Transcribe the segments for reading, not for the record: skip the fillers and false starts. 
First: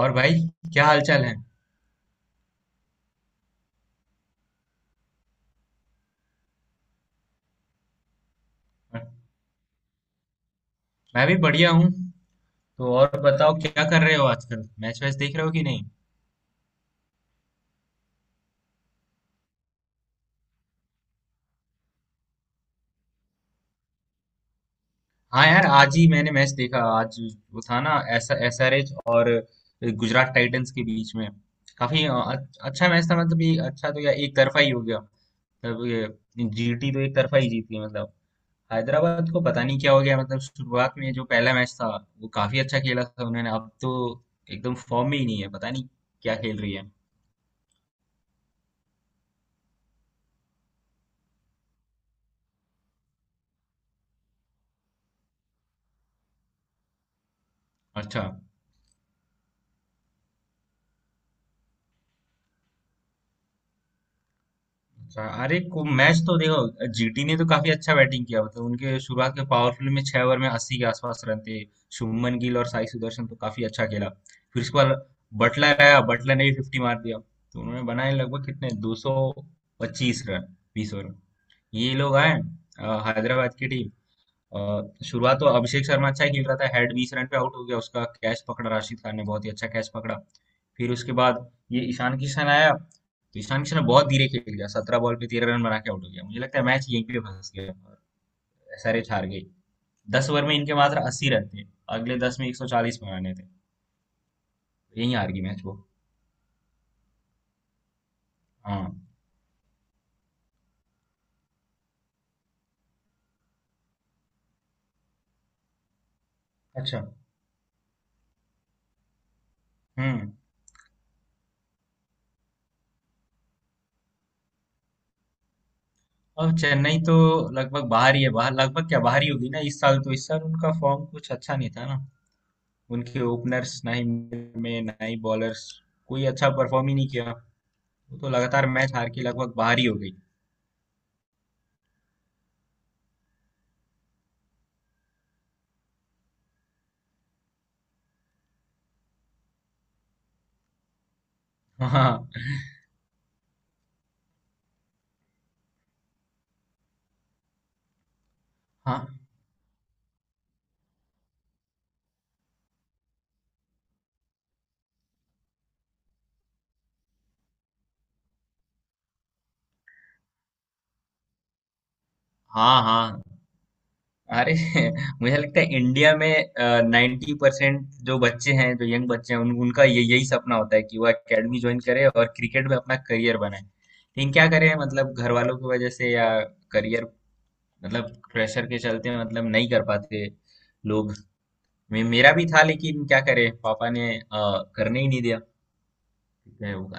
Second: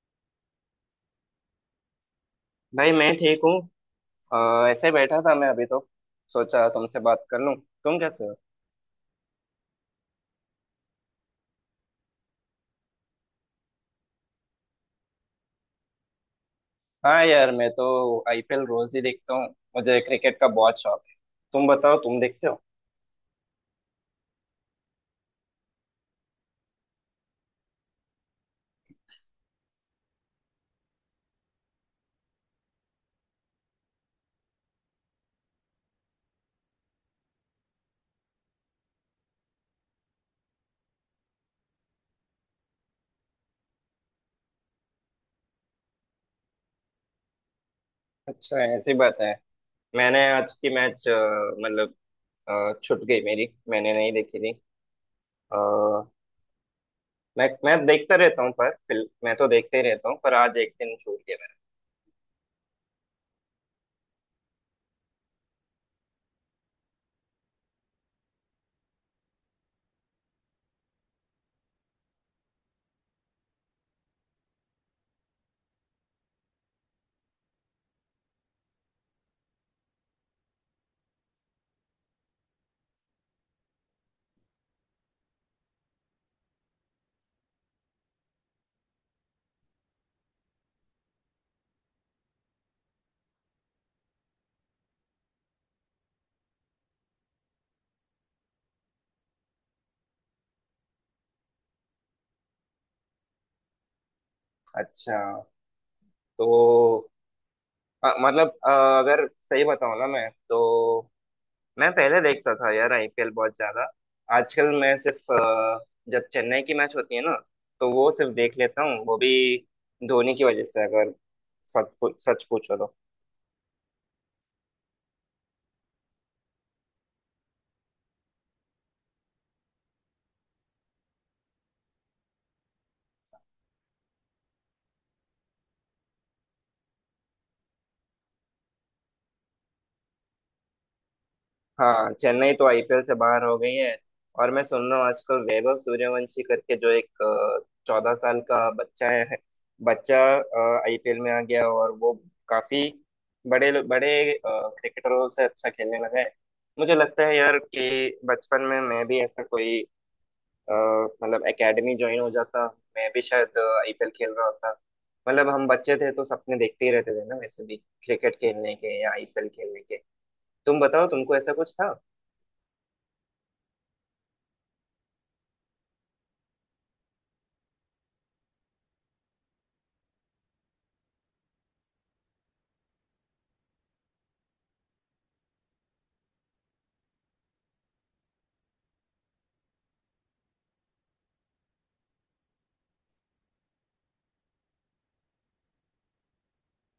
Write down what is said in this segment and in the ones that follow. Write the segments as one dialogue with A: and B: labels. A: और भाई, क्या हालचाल है।
B: भाई मैं ठीक हूँ। ऐसे ही बैठा था मैं अभी तो सोचा तुमसे बात कर लूँ। तुम कैसे हो?
A: मैं भी बढ़िया हूँ। तो और बताओ क्या कर रहे हो आजकल, मैच वैच देख रहे हो कि नहीं?
B: हाँ यार, मैं तो आईपीएल रोज ही देखता हूँ। मुझे क्रिकेट का बहुत शौक है। तुम बताओ, तुम देखते हो?
A: हाँ यार, आज ही मैंने मैच देखा आज। वो था ना एस एस आर एच और गुजरात टाइटंस के बीच में। काफी अच्छा मैच था। मतलब ये अच्छा तो, या एक तरफा ही हो गया। मतलब जीटी तो एक तरफा ही जीती। मतलब हैदराबाद को पता नहीं क्या हो गया। मतलब शुरुआत में जो पहला मैच था वो काफी अच्छा खेला था उन्होंने, अब तो एकदम फॉर्म में ही नहीं है, पता नहीं क्या खेल रही है।
B: अच्छा, ऐसी बात है। मैंने आज की मैच मतलब छूट गई मेरी, मैंने नहीं देखी थी। अ, मैं देखता
A: अच्छा।
B: रहता हूँ पर फिल मैं तो देखते ही रहता हूँ, पर आज एक दिन छूट गया
A: अच्छा, अरे को मैच तो देखो, जीटी ने तो काफी अच्छा बैटिंग किया। मतलब उनके शुरुआत के पावरफुल में 6 ओवर में 80 के आसपास रन थे। शुभमन गिल और साई सुदर्शन तो काफी अच्छा खेला। फिर उसके बाद बटलर आया, बटलर ने भी फिफ्टी मार दिया। तो उन्होंने बनाए लगभग, कितने, 225 रन, 20 ओवर में। ये लोग आए, हैदराबाद की टीम। अ, शुरुआत तो अभिषेक शर्मा अच्छा ही खेल रहा था, हेड 20 रन पे आउट हो गया, उसका कैच पकड़ा राशिद खान ने, बहुत ही अच्छा कैच पकड़ा। फिर उसके बाद ये ईशान किशन आया। तो ईशान किशन ने बहुत धीरे खेल गया, 17 बॉल पे 13 रन बना के आउट हो गया। मुझे लगता है मैच यहीं पे फंस गया और एसआरएच हार गई। 10 ओवर में इनके मात्र 80 रन थे, अगले 10 में 140 बनाने थे।
B: मेरा।
A: यहीं
B: अच्छा।
A: हार गई मैच वो।
B: तो अ, मतलब अ,
A: हाँ।
B: अगर सही बताऊँ ना, मैं तो मैं पहले देखता था यार आईपीएल बहुत ज्यादा। आजकल मैं सिर्फ जब चेन्नई की मैच
A: अच्छा।
B: होती है ना, तो वो सिर्फ देख लेता हूँ, वो भी
A: हम्म।
B: धोनी की वजह से। अगर सच पूछो तो
A: अब चेन्नई तो लगभग बाहर ही है, बाहर लगभग क्या, बाहर ही होगी ना इस साल तो। इस साल उनका फॉर्म कुछ अच्छा नहीं था ना, उनके ओपनर्स, ना ही middle में, ना ही बॉलर्स, कोई अच्छा परफॉर्म ही नहीं किया। वो तो लगातार मैच हार के लगभग बाहर ही हो गई।
B: हाँ, चेन्नई तो आईपीएल से बाहर हो गई है। और मैं सुन रहा हूँ आजकल वैभव सूर्यवंशी करके जो एक 14 साल का बच्चा है, बच्चा आईपीएल में आ गया और वो
A: हाँ,
B: काफी बड़े बड़े क्रिकेटरों से अच्छा खेलने लगा है। मुझे लगता है यार कि बचपन में मैं
A: हाँ।
B: भी ऐसा कोई अ, मतलब एकेडमी ज्वाइन हो जाता, मैं भी शायद आईपीएल खेल रहा होता। मतलब हम बच्चे थे तो सपने देखते ही रहते थे ना वैसे भी, क्रिकेट खेलने के या आईपीएल खेलने के। तुम बताओ, तुमको ऐसा कुछ था?
A: हाँ, हाँ। अरे मुझे लगता है इंडिया में 90% जो बच्चे हैं, जो यंग बच्चे हैं, उनका ये यही सपना होता है कि वो एकेडमी ज्वाइन करे और क्रिकेट में अपना करियर बनाए, लेकिन क्या करें, मतलब घर वालों की वजह से, या करियर, मतलब प्रेशर के चलते मतलब नहीं कर पाते लोग। मेरा भी था, लेकिन क्या करें, पापा ने करने ही नहीं दिया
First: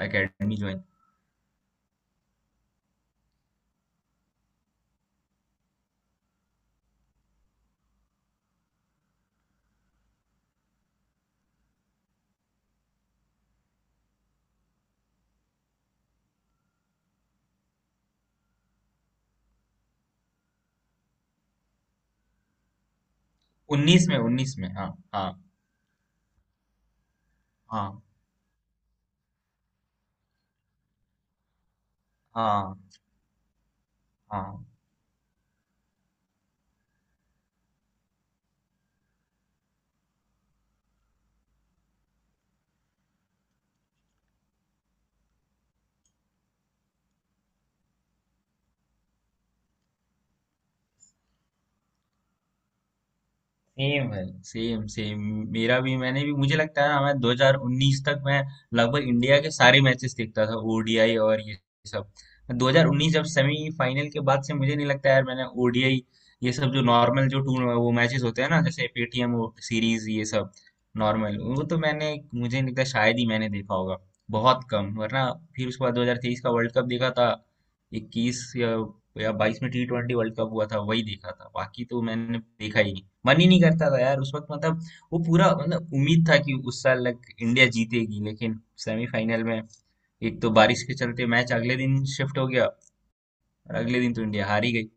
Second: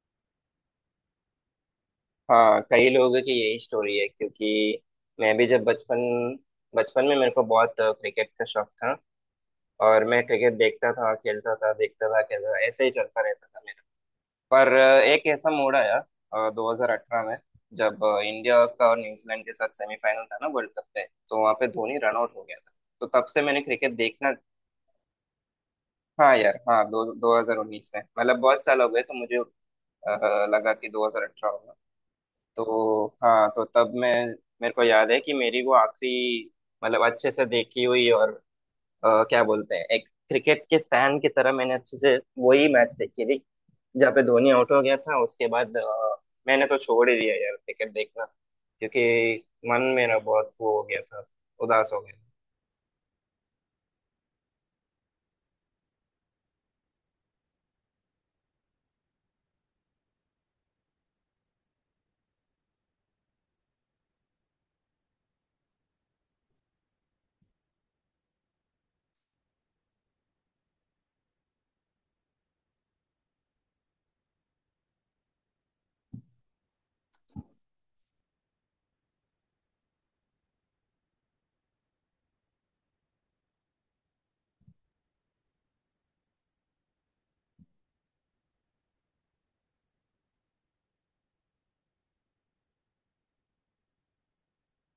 A: एकेडमी ज्वाइन।
B: हाँ, कई लोगों की यही स्टोरी है, क्योंकि मैं भी जब बचपन बचपन में मेरे को बहुत क्रिकेट का शौक था। और मैं क्रिकेट देखता था खेलता था देखता था खेलता था, ऐसे ही चलता रहता था मेरा। पर एक ऐसा मोड़ आया 2018 में, जब इंडिया का और न्यूजीलैंड के साथ सेमीफाइनल था ना वर्ल्ड कप में, तो वहां पे धोनी रन आउट हो गया था। तो तब से मैंने क्रिकेट
A: उन्नीस में,
B: देखना।
A: उन्नीस में। हाँ। हाँ,
B: हाँ यार हाँ, दो 2019 में,
A: हाँ,
B: मतलब बहुत साल हो गए तो मुझे लगा कि 2018 होगा।
A: हाँ,
B: तो हाँ, तो तब मैं
A: हाँ।
B: मेरे को याद है कि मेरी वो आखिरी, मतलब अच्छे से देखी हुई और क्या बोलते हैं, एक क्रिकेट के फैन की तरह मैंने अच्छे से वही मैच देखी थी, जहाँ पे धोनी आउट हो गया था। उसके बाद मैंने तो छोड़ ही दिया यार क्रिकेट देखना, क्योंकि मन मेरा बहुत वो हो गया था, उदास हो गया
A: सेम है, सेम सेम। मेरा भी, मैंने भी, मुझे लगता है ना, मैं 2019 तक मैं लगभग इंडिया के सारे मैचेस देखता था, ओडीआई और ये सब। 2019 जब सेमीफाइनल के बाद से मुझे नहीं लगता यार मैंने ओडीआई ये सब जो नॉर्मल जो टूर वो मैचेस होते हैं ना, जैसे पेटीएम सीरीज ये सब नॉर्मल वो, तो मैंने, मुझे नहीं लगता शायद ही मैंने देखा होगा, बहुत कम, वरना। फिर उसके बाद 2023 का वर्ल्ड कप देखा था। 21 या 22 में टी ट्वेंटी वर्ल्ड कप हुआ था, वही देखा था। बाकी तो मैंने देखा ही नहीं, मन ही नहीं करता था यार उस वक्त। मतलब वो पूरा, मतलब उम्मीद था कि उस साल लग इंडिया जीतेगी, लेकिन सेमीफाइनल में एक तो बारिश के चलते मैच अगले दिन शिफ्ट हो गया और अगले दिन तो इंडिया हार ही गई।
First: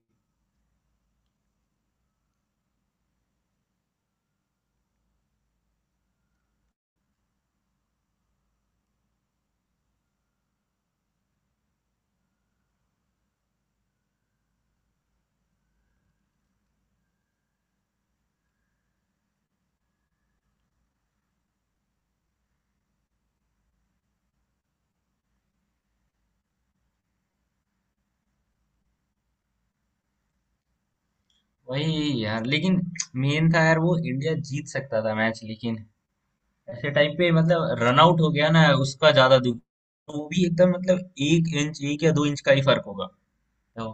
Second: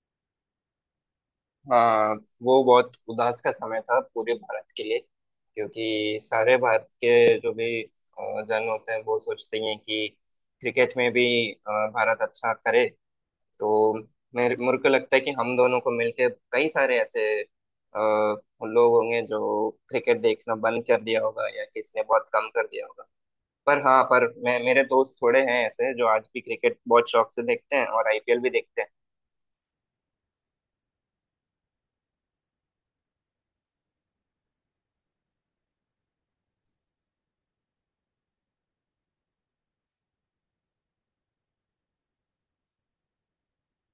B: था। वो बहुत उदास का समय था पूरे भारत के लिए, क्योंकि सारे भारत के जो भी जन होते हैं, वो सोचते हैं कि क्रिकेट में भी भारत अच्छा करे। तो मेरे मेरे को लगता है कि हम दोनों को मिलकर कई सारे ऐसे लोग होंगे जो क्रिकेट देखना बंद कर दिया होगा या किसने बहुत कम कर दिया होगा। पर हाँ, पर मैं मेरे दोस्त थोड़े हैं ऐसे जो आज भी क्रिकेट बहुत शौक से देखते हैं और आईपीएल भी देखते हैं।
A: वही यार, लेकिन मेन था यार, वो इंडिया जीत सकता था मैच, लेकिन ऐसे टाइम पे मतलब रन आउट हो गया ना, उसका ज्यादा दुख। वो भी एकदम, मतलब एक इंच, एक या दो इंच का ही फर्क होगा, तो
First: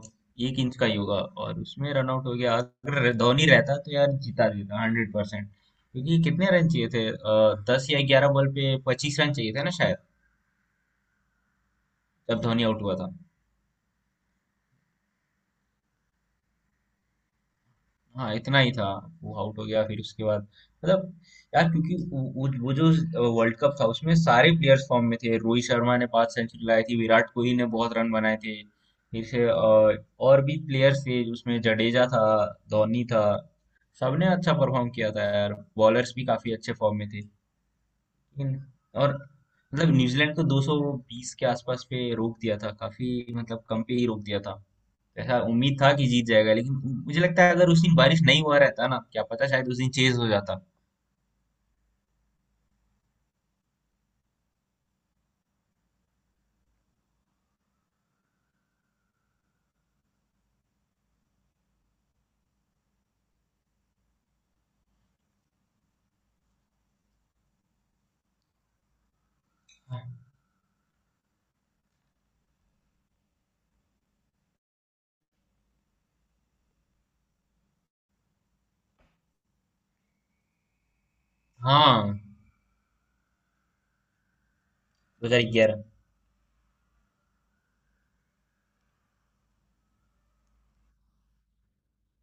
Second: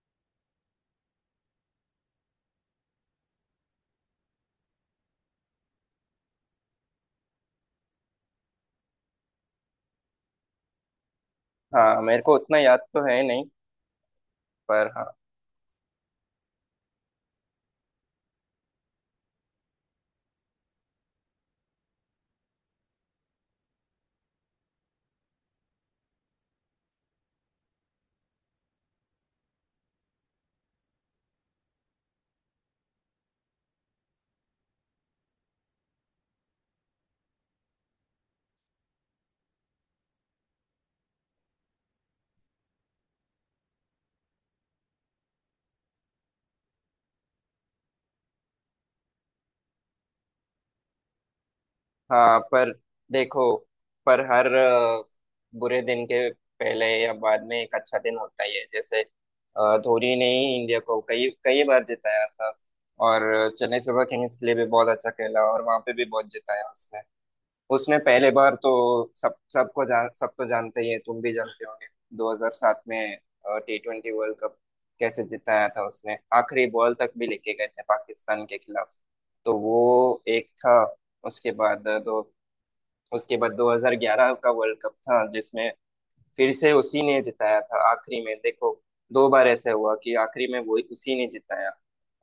A: एक इंच का ही होगा। और उसमें रन आउट हो गया, अगर धोनी रहता तो यार जीता देता 100%। क्योंकि कितने रन चाहिए थे, 10 या 11 बॉल पे 25 रन चाहिए थे ना शायद,
B: हाँ, मेरे को
A: जब
B: उतना
A: धोनी
B: याद
A: आउट हुआ
B: तो
A: था।
B: है नहीं, पर हाँ
A: हाँ इतना ही था। वो आउट हो गया, फिर उसके बाद मतलब, यार क्योंकि वो जो वर्ल्ड कप था, उसमें सारे प्लेयर्स फॉर्म में थे, रोहित शर्मा ने 5 सेंचुरी लाई थी, विराट कोहली ने बहुत रन बनाए थे। फिर से और भी प्लेयर्स थे उसमें, जडेजा था, धोनी था, सबने अच्छा परफॉर्म किया था यार, बॉलर्स भी काफी अच्छे फॉर्म में थे, लेकिन, और, मतलब न्यूजीलैंड को 220 के आसपास पे रोक दिया था, काफी मतलब कम पे ही रोक दिया था। ऐसा उम्मीद था कि जीत जाएगा, लेकिन मुझे लगता है अगर उस दिन बारिश नहीं हुआ रहता ना, क्या पता शायद उस दिन चेज हो जाता।
B: हाँ। पर देखो, पर हर बुरे दिन के पहले या बाद में एक अच्छा दिन होता ही है, जैसे धोनी ने ही इंडिया को कई कई बार जिताया था। और चेन्नई सुपर किंग्स के लिए भी बहुत अच्छा खेला और वहां पे भी बहुत जिताया उसने। उसने पहले बार तो सब सबको जान, सब तो जानते ही है, तुम भी जानते होंगे, 2007 में टी ट्वेंटी वर्ल्ड कप कैसे जिताया था उसने, आखिरी बॉल तक भी लेके गए थे पाकिस्तान के खिलाफ। तो वो एक था। उसके बाद दो,
A: हाँ।
B: उसके बाद 2011 का वर्ल्ड कप था जिसमें
A: 2011।
B: फिर से उसी ने जिताया था आखिरी में। देखो, दो बार ऐसा हुआ कि आखिरी में वो उसी ने जिताया।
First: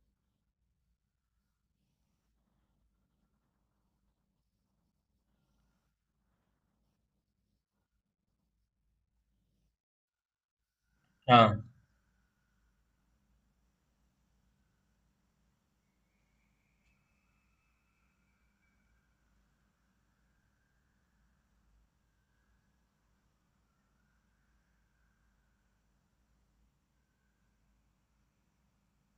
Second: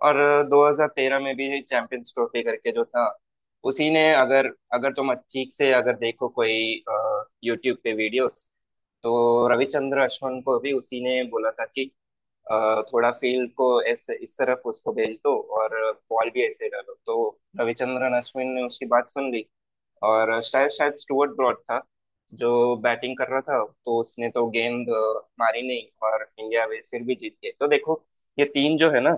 B: और 2013 में भी चैंपियंस ट्रॉफी करके जो था, उसी ने, अगर अगर तुम ठीक से अगर देखो कोई यूट्यूब पे वीडियोस, तो रविचंद्र अश्विन को भी उसी ने बोला था
A: हाँ।
B: कि थोड़ा फील्ड को ऐसे इस तरफ उसको भेज दो और बॉल भी ऐसे डालो। तो रविचंद्रन अश्विन ने उसकी बात सुन ली, और शायद शायद स्टुअर्ट ब्रॉड था जो बैटिंग कर रहा था, तो उसने तो गेंद मारी नहीं, और इंडिया वे फिर भी जीत गई। तो देखो, ये तीन जो है ना,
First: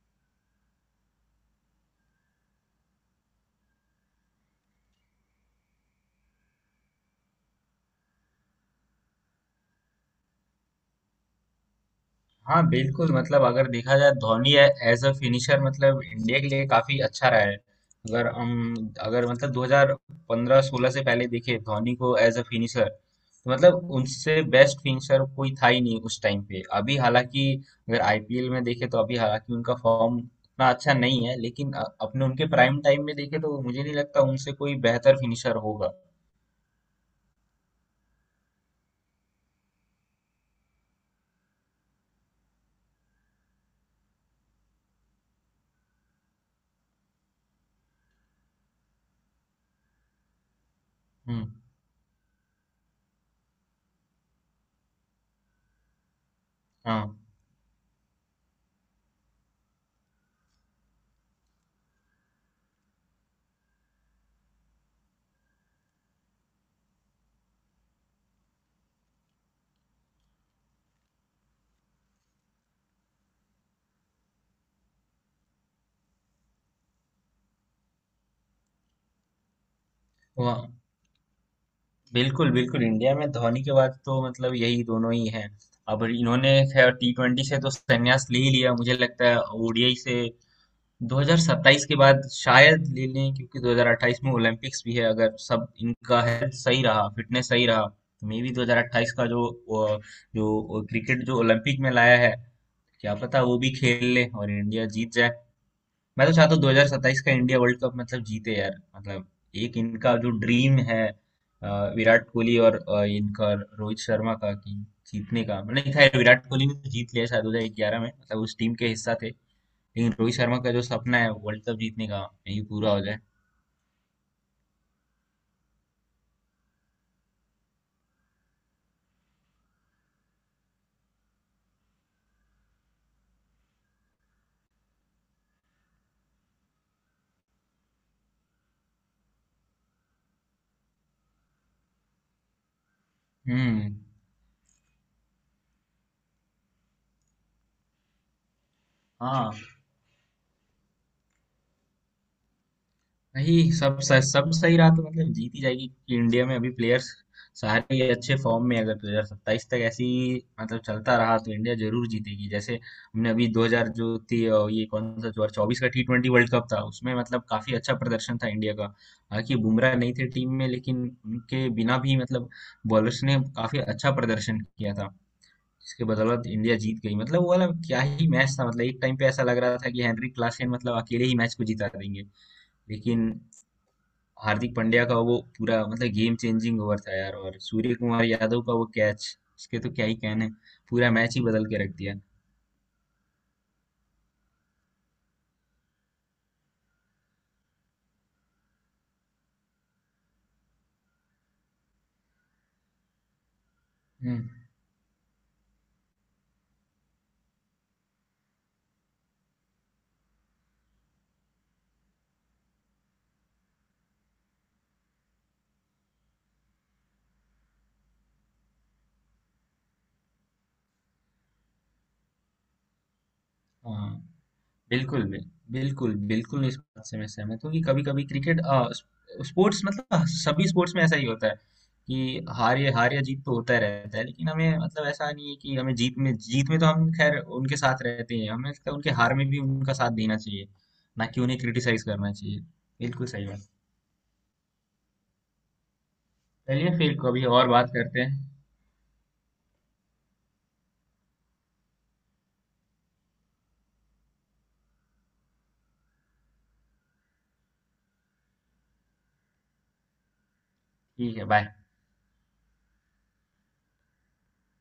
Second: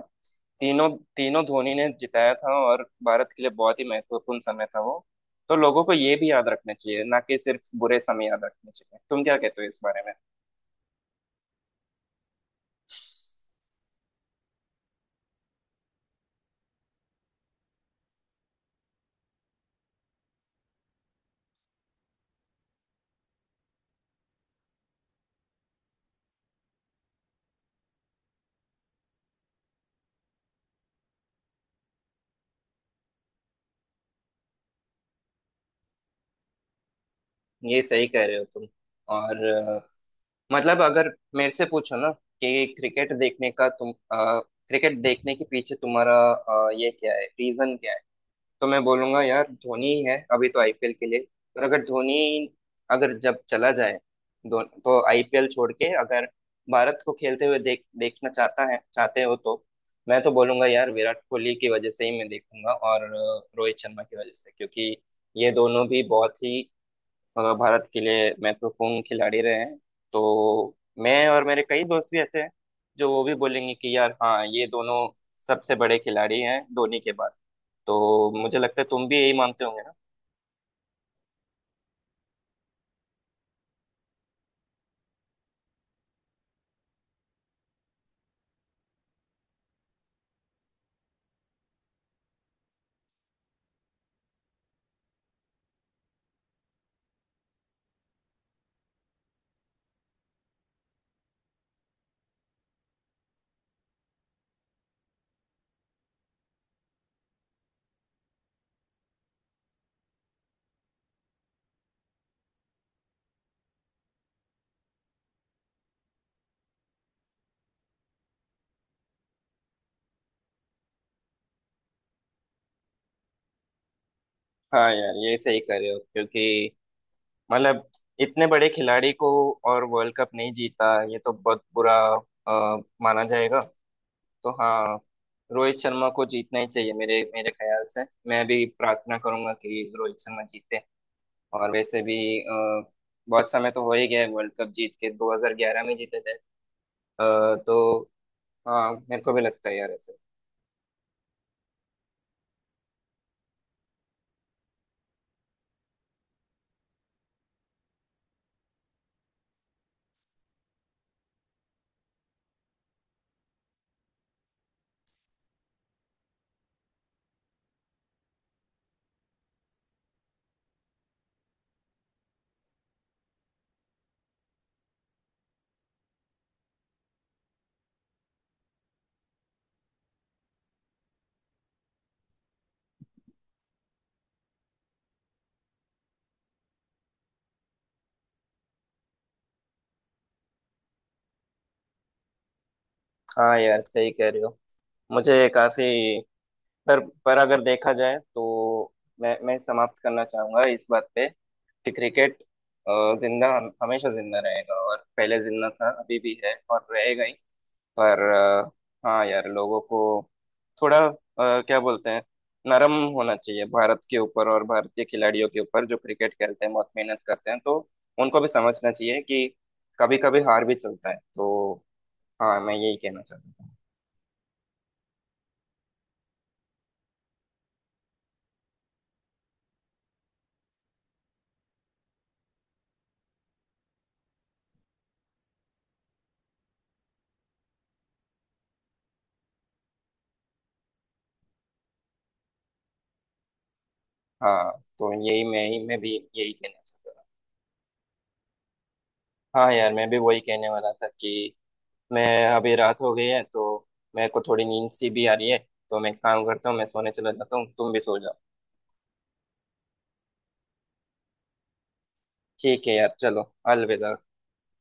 B: तीनों, तीनों धोनी ने जिताया था, और भारत के लिए बहुत ही महत्वपूर्ण समय था वो। तो लोगों को ये भी याद रखना चाहिए ना, कि सिर्फ बुरे समय याद रखने चाहिए? तुम क्या कहते हो इस बारे में?
A: हाँ बिल्कुल, मतलब अगर देखा जाए, धोनी एज अ फिनिशर, मतलब इंडिया के लिए काफी अच्छा रहा है। अगर हम, अगर मतलब 2015-16 से पहले देखे धोनी को एज अ फिनिशर, तो मतलब उनसे बेस्ट फिनिशर कोई था ही नहीं उस टाइम पे। अभी हालांकि अगर आईपीएल में देखे तो अभी हालांकि उनका फॉर्म उतना अच्छा नहीं है, लेकिन अपने उनके प्राइम टाइम में देखे तो मुझे नहीं लगता उनसे कोई बेहतर फिनिशर होगा।
B: ये सही कह रहे हो तुम। और मतलब, अगर मेरे से पूछो ना कि क्रिकेट देखने का तुम क्रिकेट देखने के पीछे तुम्हारा ये क्या है, रीजन क्या है, तो मैं बोलूंगा यार धोनी ही है अभी तो आईपीएल के लिए।
A: हम्म।
B: और अगर धोनी अगर जब चला जाए, तो आईपीएल छोड़ के, अगर भारत को खेलते हुए देखना चाहता है, चाहते हो, तो मैं तो बोलूंगा यार विराट कोहली की वजह से ही मैं देखूंगा, और रोहित शर्मा की वजह से, क्योंकि ये दोनों भी बहुत ही भारत के लिए महत्वपूर्ण खिलाड़ी रहे हैं। तो मैं और मेरे कई दोस्त भी ऐसे हैं जो वो भी बोलेंगे कि यार हाँ, ये दोनों सबसे बड़े खिलाड़ी हैं धोनी के बाद। तो मुझे लगता है तुम भी यही मानते होंगे ना।
A: हाँ बिल्कुल बिल्कुल, इंडिया में धोनी के बाद तो मतलब यही दोनों ही हैं। अब इन्होंने खैर टी ट्वेंटी से तो संन्यास ले ही लिया मुझे लगता है, ओडीआई से 2027 के बाद शायद ले लें, क्योंकि 2028 में ओलंपिक्स भी है। अगर सब इनका हेल्थ सही रहा, फिटनेस सही रहा, तो मे बी 2028 का जो वो- जो क्रिकेट जो ओलंपिक में लाया है, क्या पता वो भी खेल ले और इंडिया जीत जाए। मैं तो चाहता हूँ 2027 का इंडिया वर्ल्ड कप मतलब जीते यार। मतलब एक इनका जो ड्रीम है, अ, विराट कोहली और इनका रोहित शर्मा का, कि जीतने का, मतलब खैर विराट कोहली ने तो जीत लिया शायद 2011 में, मतलब उस टीम के हिस्सा थे, लेकिन रोहित शर्मा का जो सपना है वर्ल्ड कप जीतने का, ये पूरा हो जाए।
B: हाँ यार, ये सही कर रहे हो, क्योंकि मतलब इतने बड़े खिलाड़ी को और वर्ल्ड कप नहीं जीता, ये तो बहुत बुरा माना जाएगा। तो हाँ, रोहित शर्मा को जीतना ही चाहिए, मेरे मेरे ख्याल से। मैं भी प्रार्थना करूंगा कि रोहित शर्मा जीते। और वैसे भी अ, बहुत समय तो हो
A: हम्म।
B: ही गया है वर्ल्ड कप जीत के, 2011 में जीते थे। तो हाँ, मेरे को भी
A: हाँ
B: लगता है यार ऐसे।
A: नहीं, सब सब सही रहा तो मतलब जीत ही जाएगी, क्योंकि इंडिया में अभी प्लेयर्स सारे ही अच्छे फॉर्म में हैं। अगर 2027 तक ऐसी मतलब चलता रहा तो इंडिया जरूर जीतेगी। जैसे हमने अभी 2000 जो थी, ये कौन सा 2024 का टी ट्वेंटी वर्ल्ड कप था, उसमें मतलब काफी अच्छा प्रदर्शन था इंडिया का, हालांकि बुमराह नहीं थे टीम में, लेकिन उनके बिना भी मतलब बॉलर्स ने काफी अच्छा प्रदर्शन किया था, जिसके बदौलत इंडिया जीत गई। मतलब वो वाला क्या ही मैच था, मतलब एक टाइम पे ऐसा लग रहा था कि हेनरी क्लासेन मतलब अकेले ही मैच को जिता देंगे, लेकिन हार्दिक पांड्या का वो पूरा, मतलब गेम चेंजिंग ओवर था यार, और सूर्य कुमार यादव का वो कैच, उसके तो क्या ही कहने, पूरा मैच ही बदल के रख दिया।
B: हाँ यार, सही कह रहे हो। मुझे काफी, पर पर अगर देखा जाए तो मैं समाप्त करना चाहूंगा इस बात पे कि क्रिकेट अ, जिंदा हमेशा जिंदा
A: हम्म।
B: रहेगा, और पहले जिंदा था, अभी भी है और रहेगा ही। पर हाँ यार, लोगों को थोड़ा क्या बोलते हैं, नरम होना चाहिए भारत के ऊपर और भारतीय खिलाड़ियों के ऊपर, जो क्रिकेट खेलते हैं, बहुत मेहनत करते हैं। तो उनको भी समझना चाहिए कि कभी कभी हार भी चलता है। तो हाँ, मैं यही कहना चाहता था।
A: हाँ बिल्कुल, बिल्कुल, बिल्कुल इस बात से मैं सहमत हूँ कि कभी कभी क्रिकेट, स्पोर्ट्स, मतलब सभी स्पोर्ट्स में ऐसा ही होता है, कि हार, या हार या जीत तो होता रहता है, लेकिन हमें, मतलब ऐसा नहीं है कि हमें जीत में, जीत में तो हम खैर उनके साथ रहते हैं, हमें लगता है उनके हार में भी उनका साथ देना चाहिए, ना कि उन्हें क्रिटिसाइज करना चाहिए। बिल्कुल सही।
B: हाँ, तो यही मैं भी यही कहना
A: चलिए
B: चाहता
A: फिर
B: था।
A: कभी और बात करते हैं।
B: हाँ यार, मैं भी वही कहने वाला था कि मैं, अभी रात हो गई है तो मेरे को थोड़ी नींद सी भी आ रही है, तो मैं एक काम करता हूँ, मैं सोने चला जाता हूँ, तुम भी सो जाओ।
A: ठीक है, बाय।
B: ठीक है यार, चलो अलविदा।